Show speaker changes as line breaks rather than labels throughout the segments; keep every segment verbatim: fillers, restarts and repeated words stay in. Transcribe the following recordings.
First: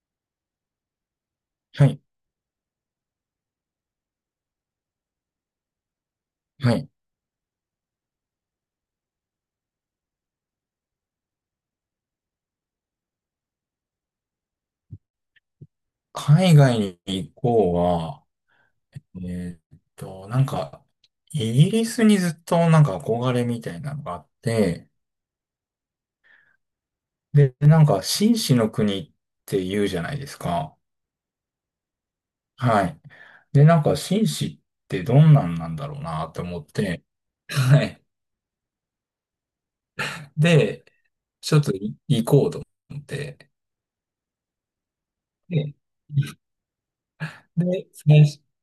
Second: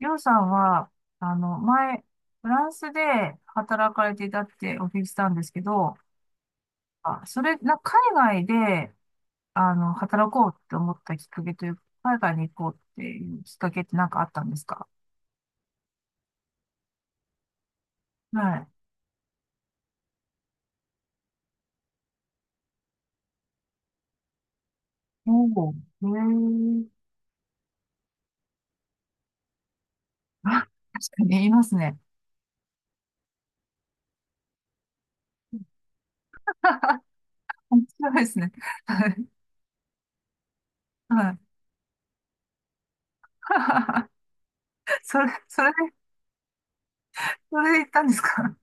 りょうさんは、あの、
はい。
前、フランスで働かれていたってお聞きしたんですけど、
はい。
あ、それ、な、海外で、あの、働こうって思ったきっかけというか、海外に行こうっていうきっかけって何かあったんですか？
海外に行こうは、
はい。
えーっと、なんか、イギリスにずっとなんか憧れみたいなのがあって、
おお、へえ。
で、なんか、紳士の国って言うじゃないです
あ、
か。
確かに言いますね。
はい。で、なんか、紳士ってどんなんなんだろうなと思って、
面
はい。
白いですね。はい。
で、
はい。
ちょっとい行こうと思って、
それ、それ
で、
で、それで
で、
行ったんです
最
か？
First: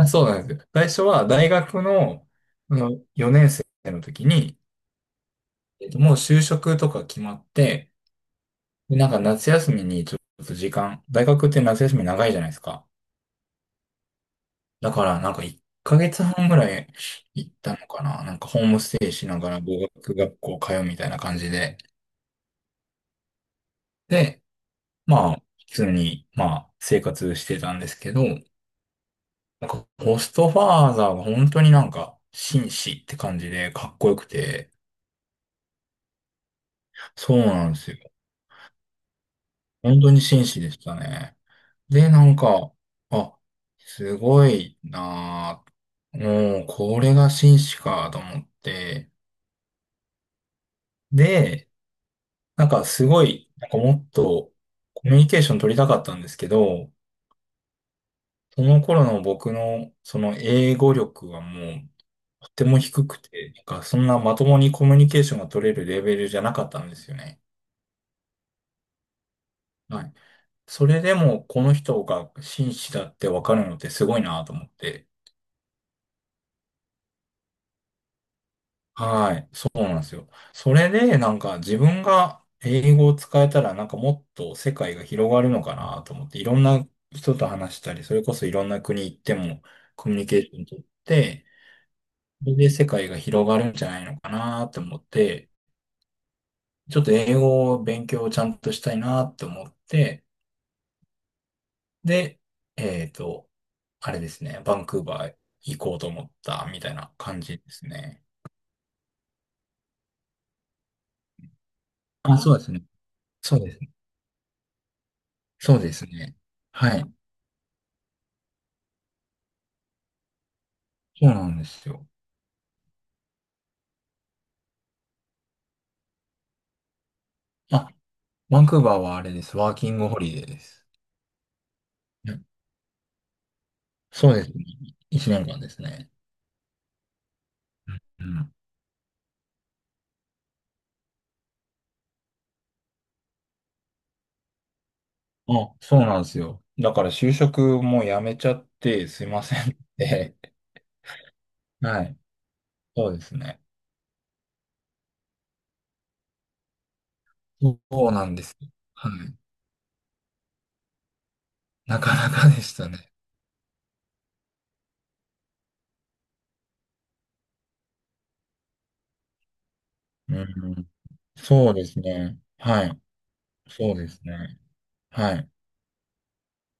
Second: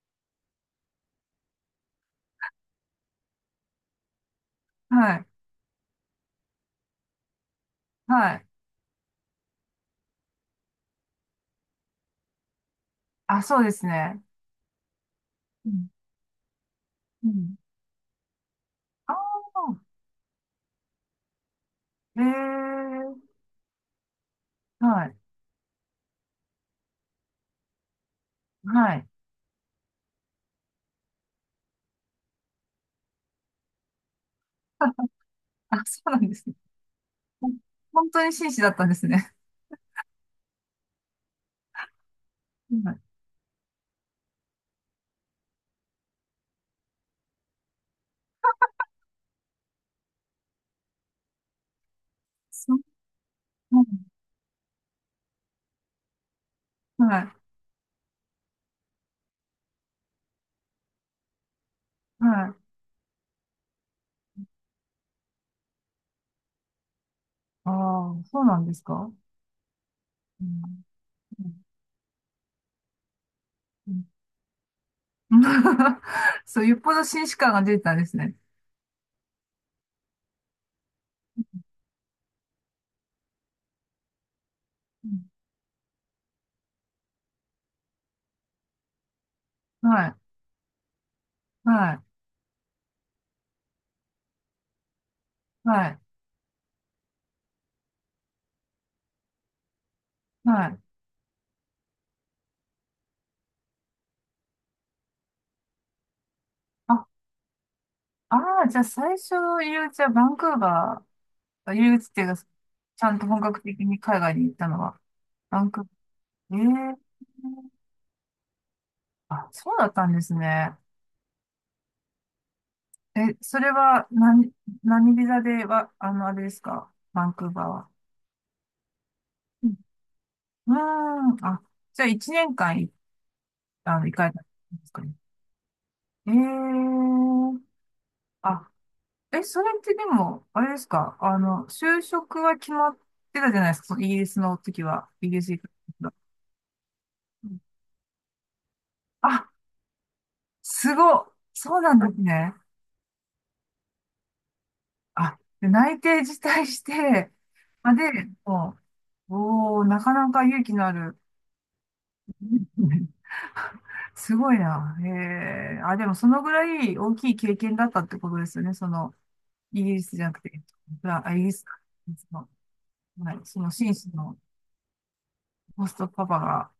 初、そうなんですよ。最初は大学の、あのよねん生の時に、
はい。
えっと、もう就職とか決まって、
はい。
で、なんか夏休みにちょっと時間、大学って夏休み長いじゃないですか。
あ、そうですね。
だからなんか1
うん。
ヶ月半ぐらい
う
行っ
ん。
たのかな。なんかホームステ
あ
イしながら
あ、
語学学校通うみたいな感じで。
ええ。
で、
はい。
まあ、普通に、まあ、生活してたんですけど、
はい。
なんかホストファーザーが本当になんか紳士って感じでかっこよくて、
あ、あ、そうなんですね。
そう
ほん
なんですよ。
本当に紳士だったんですね。
本当に紳士でしたね。で、なんか、
はい。
あ、すごいなぁ。もう、これが紳士かと思って。で、なん
そ
かすごい、なんか
う、う
もっとコミュニケーション取りたかったんですけど、
ん、はい。
その頃の僕のその英語力はもう
は
と
い。
ても低くて、なんかそんなまともにコミュニケーションが取れるレベルじゃなかったんですよね。
ああ、そうなんですか？
はい。
うん。
それでも
うん。
この人が紳士だってわかるのっ
う
て
ん。
すごいなと思って。
そう、よっぽど紳士感が出てたんですね。
はい、そうなんですよ。それで、なんか自分が英語を使えたら、なんかもっと世界が
うん。
広がるのかなと思って、いろんな人と話したり、それこそいろんな国行っても
は
コミ
い。
ュニケーション取って、
はい。
それで世界が広がるんじゃないのかなと思って、
はい。
ちょっと英語を勉強をちゃんとしたいなと思って、
はい。
で、えっと、あれですね、バンクーバー行こうと思ったみたい
あ、
な感じですね。
ああ、じゃあ最初の入り口はバンクーバー、入り口っていう
あ、
か、
そうですね。
ちゃんと本
そう
格
です
的
ね。
に海外に行ったのは、バン
そう
クーバ
ですね。
ー。
は
え
い。
え、あ、そうだったんですね。
そうなんですよ。
え、それは何、何ビザでは、あの、あれですかバンクーバーは？
あ、バンクーバーはあれです。
う
ワ
ん。
ーキングホリデーで
うー
す。
ん、あ、じゃあ1
うん、
年間い、あの、行か
そ
れ
う
た
で
ん
すね。
ですかね？
いちねんかんですね。
えー、
うん。
あ、え、それってでも、あれですかあの、就職は決まってたじゃないですか、そのイギリスの時は、イギリス行く
あ、そう
時は。
なんですよ。だから就
うん。
職もやめちゃってすいま
あ、
せんって。
すごい、そ うなん
は
で
い。
すね。
そうですね。
あ、で内定辞退して、
そ
まあで、
うなんです。
も
は
う、
い。
おー、なかなか勇気のある。
なかなかでしたね。
すごいな。へえ。あ、でもそのぐらい大きい経験だったってことですよね。その、イギリスじゃな
う
くて、
ん。
フラあ、イギリス
そう
か。
です
そ
ね。
の、
はい。
はい、その
そ
紳
うで
士
す
の
ね。はい。
ホストパパが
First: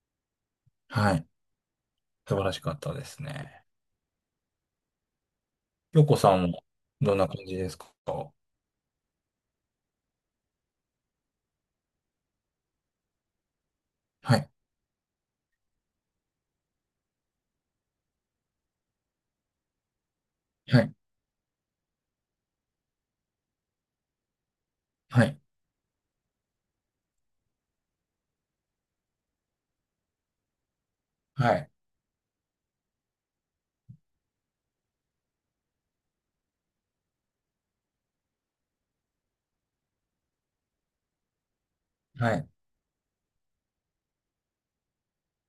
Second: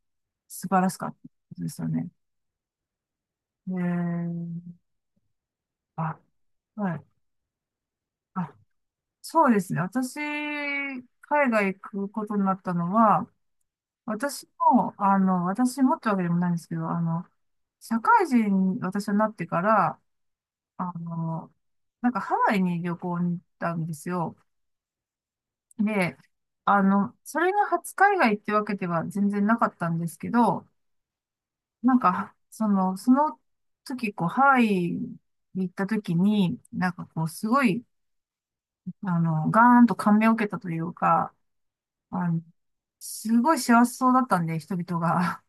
素晴らしかっ
は
たって
い。
ことですよね。
素晴らしかったですね。
へえ。
京子
あ、
さんも
は
どん
い。
な感じですか？
あ、そうですね。私、海外行くことになったのは、
は
私
い。
も、あの、私もってわけでもないんですけど、あの、社会人に私はなってから、
は
あ
い。
の、なんかハワイに旅行に行ったんですよ。
はい。
で、あの、それが初海外ってわけでは全然なかったんですけど、
はい。はい。
なんか、その、その時、こう、ハワイに行った時に、なんかこう、すごい、あの、ガーンと感銘を受けたというか、
は
あの、
い、
すごい幸せそうだったんで、人々が。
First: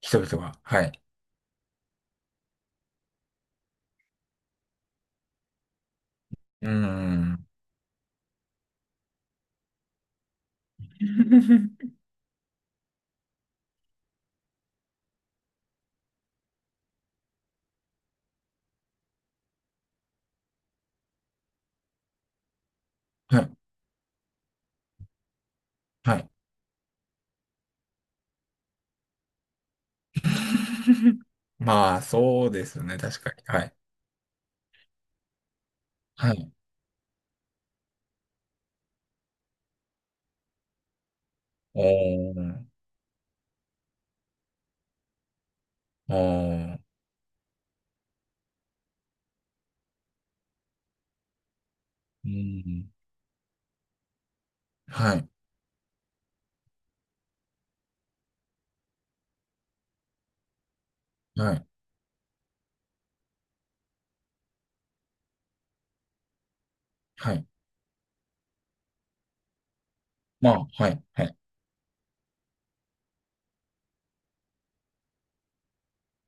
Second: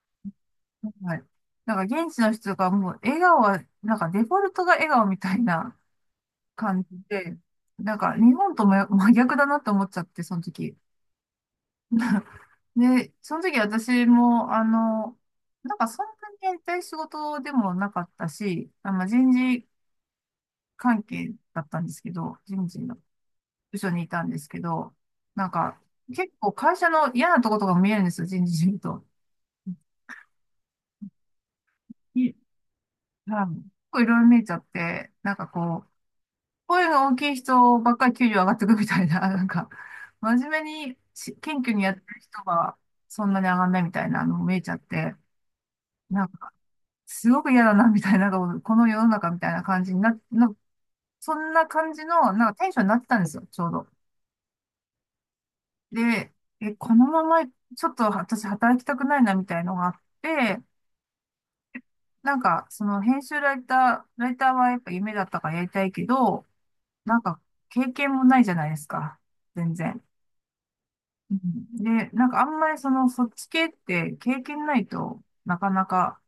人々が。は い。
はい。なんか、現地の人がもう、笑顔は、なんか、デフォルトが笑顔みたいな
うー
感じで、
ん。
なんか、日本とも真逆だなと思っちゃって、その時。で、その時私も、あの、なんかそんなにやりたい仕事でもなかったし、あの、人事関係だったんですけど、人事の
はい。
部署にいたんですけど、なんか
はい。
結構会社の嫌なとことかも見えるんですよ、人事見ると。
まあ、
いはい、
そうですね。確かに。は
結
い。
構いろいろ見えちゃって、なんかこう、
はい。
声の大きい人ばっかり給料上がってくみたいな、なんか、真面目にし謙虚
お
にやってる人
ー。
がそんなに上がんないみたいなのも見えちゃって、
お
なんか、
ー。
すごく嫌だな、みたいな、なんかこの世の中みたいな感じにな、な、そんな感じ
う
の、なんかテンションに
ん。
なってたんですよ、ちょうど。
はい。
で、え、このまま、ち、ょっと私働きたくないな、みたいのがあって、
はい。
なんか、その編集ライター、ライターはやっぱ夢だったからやりたいけど、なん
は
か、
い。
経験もないじゃないですか、全然。
まあ、はい。は
う
い。
ん。で、なんかあんまりその、そっち系って経験ないとなかなか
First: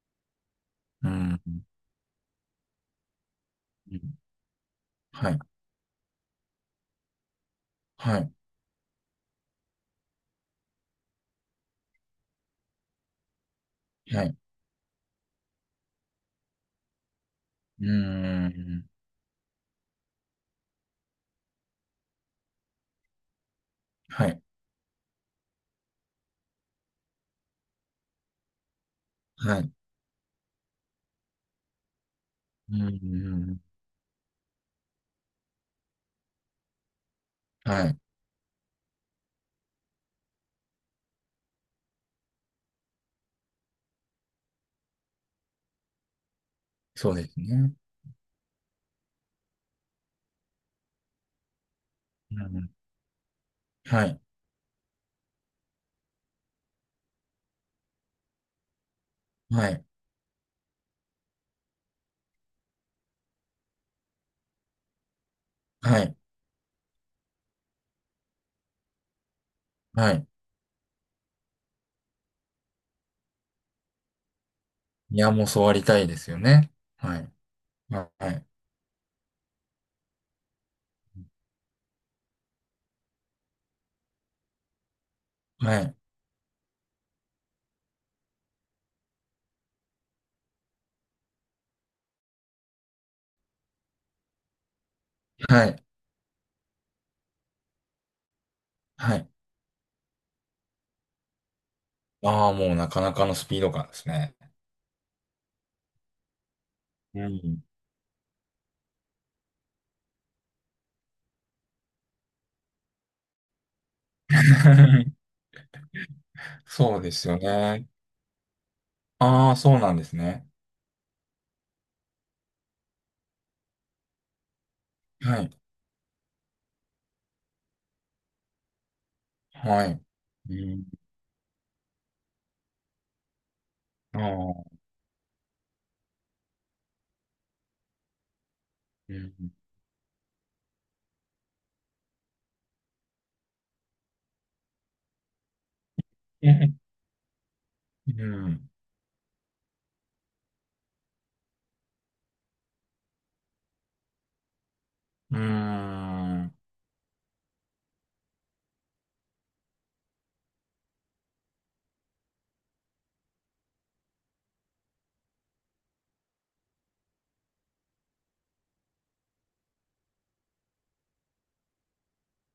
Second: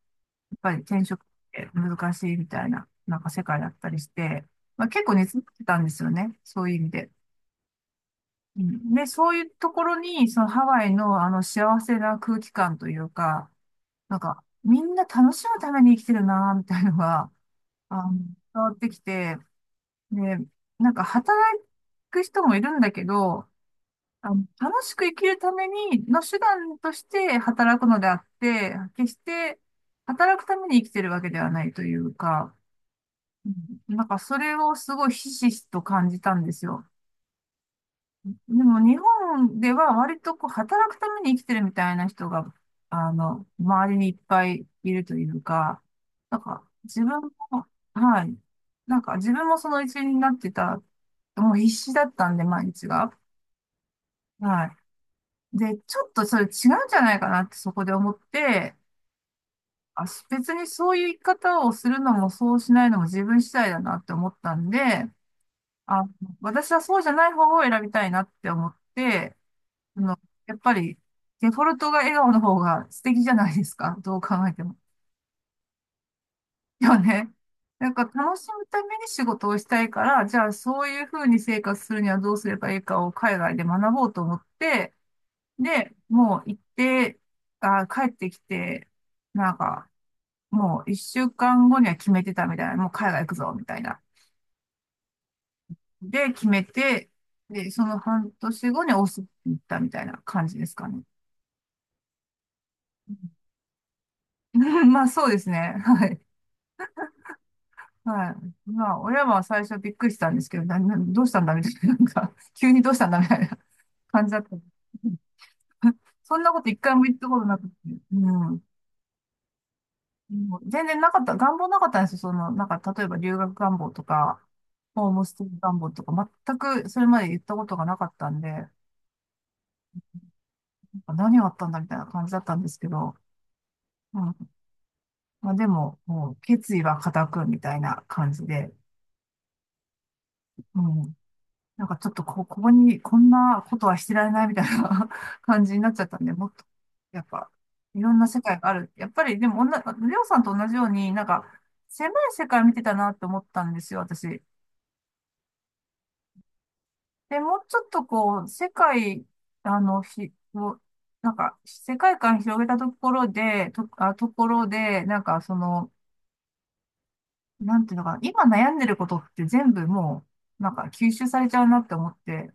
ぱり転
う
職っ
ん。
て難しいみたいな、なんか世界だった
う
りし
ん、
て、まあ、結構
は
熱
い。
持ってたんですよね。そういう意味で。
はい。
うん、で、そういうところに、そのハワイのあの幸せな空気感というか、なん
はい。
か、みんな楽しむために生きてるな、みたいなのが、
う
あの、伝わっ
ん。
てきて、で、なんか働く人もいるんだけど、
は
あ
い。
の、楽しく生きるためにの手段として働くのであって、決して
はい。
働くために生きてるわけではないというか、
う
うん、
ん。
なんかそれをすごいひしひしと感じたんですよ。
はい。
でも日本では割とこう働くために生きてるみたいな人が、あの、周りにいっぱいいるというか、なんか自
そう
分
です
も、
ね。
はい。なんか自分もその一員になってた、もう必死だったんで、
う
毎
ん。
日が。
はい。
はい。で、ちょっとそれ違うんじゃないかなってそこで思って、
はい。
あ、別にそういう生き方をするのもそうしないのも自分次第だなって思ったんで、
は
あ、
い。
私はそうじゃない方を選びたいなって思って、あ
は
の、
い。
やっぱりデフォルトが笑顔の方が素敵じゃないですか。どう考えても。
いや、もうそうありたいですよね。
よ
は
ね。
い。
なんか
はい。は
楽
い。
しむために仕事をしたいから、じゃあそういうふうに生活するにはどうすればいいかを海外で学ぼうと思って、
はい。
で、もう行って、あ、帰ってきて、なんか、もういっしゅうかん後には決めてたみたいな、もう海外行くぞ、みたいな。
はい。
で決めて、で、そのはんとし後にオー
は
スっ
い。
て行ったみたいな感じですかね。
ああ、もうなか
う
な
ん。
かのスピード感ですね。
まあそうですね。はい。
うん。
はい。まあ親は最初びっくりしたんですけど、な、な、どうしたんだみたいな、なんか、急にどうしたんだみたいな感じだった。そんなこといっかい
そ
も
うで
言った
す
こ
よ
となくて、
ね。
うん。
ああ、そうなんですね。
もう全然なかった、願望なかったんですよ。その、なんか、例えば留学願望とか、ホームス
は
テイ
い。
願望とか、全くそれまで言ったことがなかったんで、な
はい。うん。
んか何があったんだみたいな感じだったんですけど、
ああ、
まあ、でも、もう決意は固くみたいな感じで、
うん。
うん。なんかちょっとこ、ここに、こんなことはしてられないみたいな 感じになっちゃったんで、も
う
っと、
ん、
やっぱ、い
う
ろんな世界
ん。
がある。やっぱり、でも、おんなレオさんと同じように、なんか、狭い世界見てたなって思ったんですよ、私。
うん。
で、もうちょっとこう、世界、あの、ひ、をなんか、世界観広げたところで、と、あ、ところで、なんか、その、なんていうのかな、今悩んでることって全部もう、なんか吸収されちゃうなって思って、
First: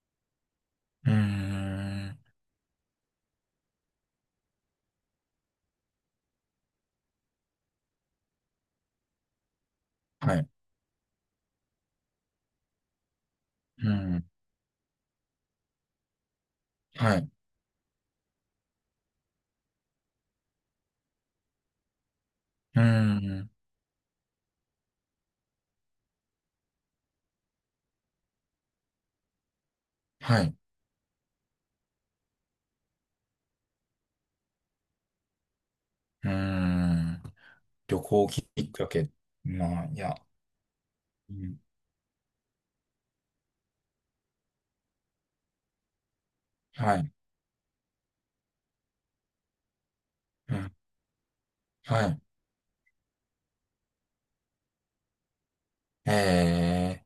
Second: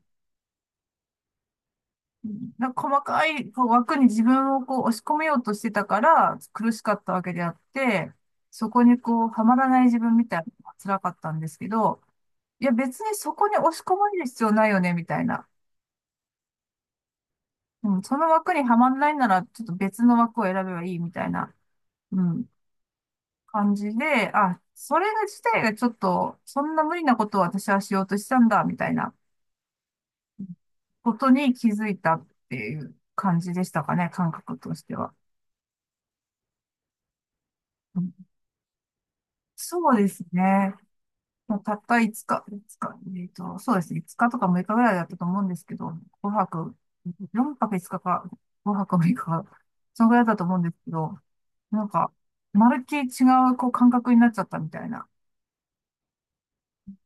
なんか細かいこう枠に自分をこう押し込めようとしてたから苦しかったわけであって、そこにこうはまらない自分み
は
たいな
い。
のが辛かったんですけど、いや別にそこに押し
う
込まれる
ん。
必要ないよね、みたいな。
はい。
うん、その枠にはまらないならちょっと別の枠を選べばいいみたいな、うん、
うん。
感じで、あ、それが自体がちょっと、そんな無理なことを私はしようとしたんだ、みたいな。
はい。
ことに気づいたっていう感じでしたかね、感覚としては。
うん。
う
旅
ん、
行きっかけ。
そ
まあ、い
うで
や。
すね。
うん。
もうたったいつか、いつか、えっと、そうですね。日とかむいかぐらいだったと思うんですけど、ごはく、
はい。
4泊5日かか、ごはくむいかかか、そのぐらいだったと
う
思うんで
ん。
すけど、なん
は
か、
い。
まるっきり違うこう感覚になっちゃったみたいな
ええ。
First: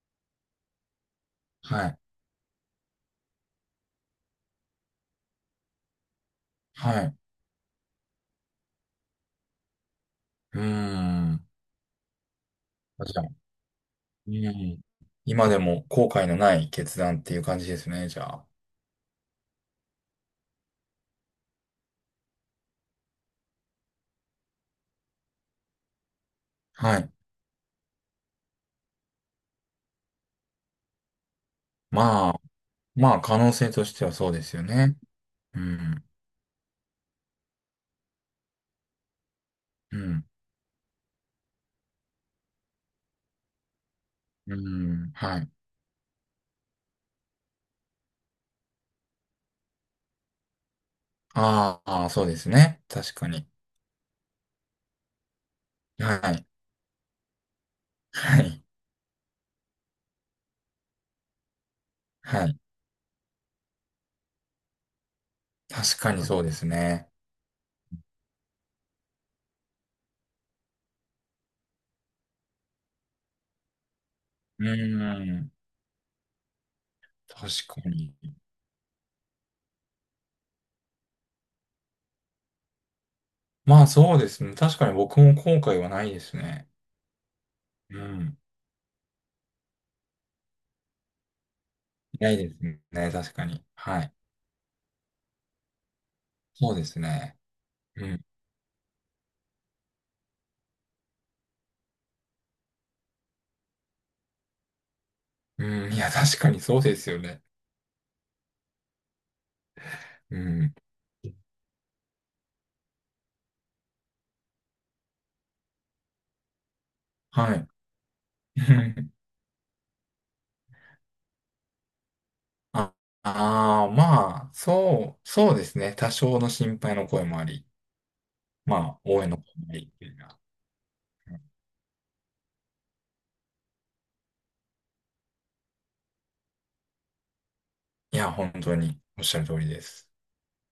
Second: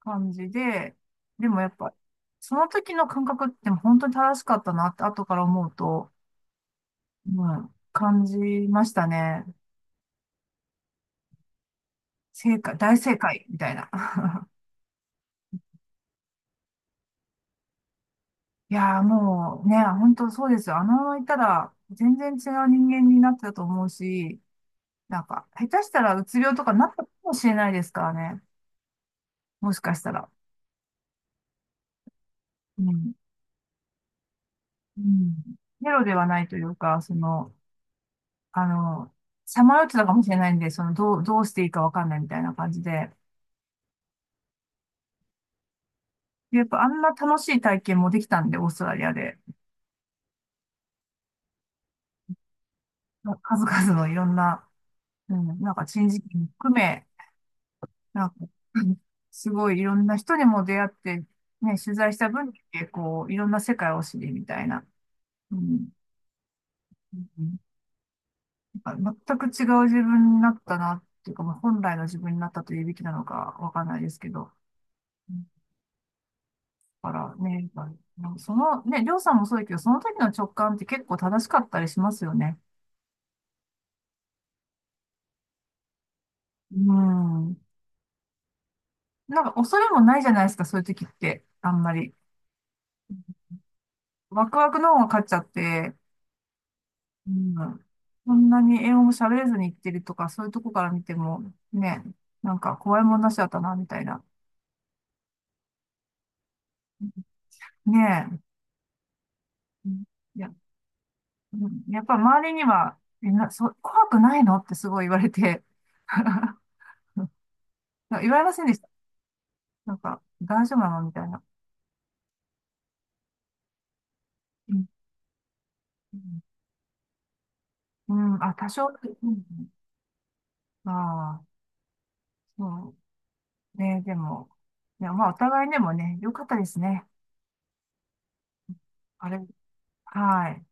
感じで、でもやっ
は
ぱ、
い。
その時の感覚って本当に正しかったなって後から思うと、
はい。
うん、感じましたね。
うーん。
正解、大
じ
正
ゃあ、
解みたいな。
う ん。今でも後悔のない決断っていう感じですね、じゃあ。
いやーもうね、本当そうですよ。あのままいたら全然違う人間になってたと思うし、なんか下手したらうつ病とかなった
は
か
い。
もしれないですからね。もしかしたら。
まあ、
うん。
まあ、可能性としてはそうですよね。
うん。
う
ゼロ
ん。
ではないというか、その、あの、さまよって
う
たかも
ん。
しれないんで、その、どう、どうしていいかわかんないみたいな感じで。
うん。はい。
でやっぱあんな楽しい体験もできたんで、オーストラリアで。
ああ、そうですね。確かに。
数々のいろんな、うん、なんか珍
は
事件
い。
含め、なんか、
はい。
すごいいろんな人にも出会って、ね、取材した
は
分だ
い。
け、こう、いろんな世界を知りみたいな。うん。
確かにそうですね。
うん。なんか全く違う自分になったな、っていうか、まあ、本来の自分になったというべきなのかわかんないですけど。
う
うん、
ん。
だからね、
確
ま
かに。
あその、ね、りょうさんもそうだけど、その時の直感って結構正しかったりしますよね。
まあ、そうですね。確かに僕も後悔はないですね。
うん。
うん。
なんか恐れもないじゃないですか、そういう時って。あんまり。
ないですね。確かに。はい。
ワクワクの方が勝っちゃって、
そうです
う
ね。
ん、
うん。
こんなに英語も喋れずに行ってるとか、そういうとこから見ても、ね、なんか怖いもんなしだったな、みたいな。
うん。いや、確かにそうですよね。
ねえ。うん、
う
いや、
ん。
うん、やっぱ周りには、みんな、そ、怖くないのってすごい言われて、
はい。
言われませんでした？なんか、大丈夫なのみたいな。
ああー、まあ、
うん、
そう、そうですね。多
う
少
ん
の心配の声もあり、
うん、あ、多
ま
少、
あ、応
う
援の
ん、
声もあり、みたいな。
あ
う
あ、そうね、でも、いや、まあ、お互いでもね、良かったですね。
いや、本当におっ
あ
し
れ、
ゃる通りです。
はい。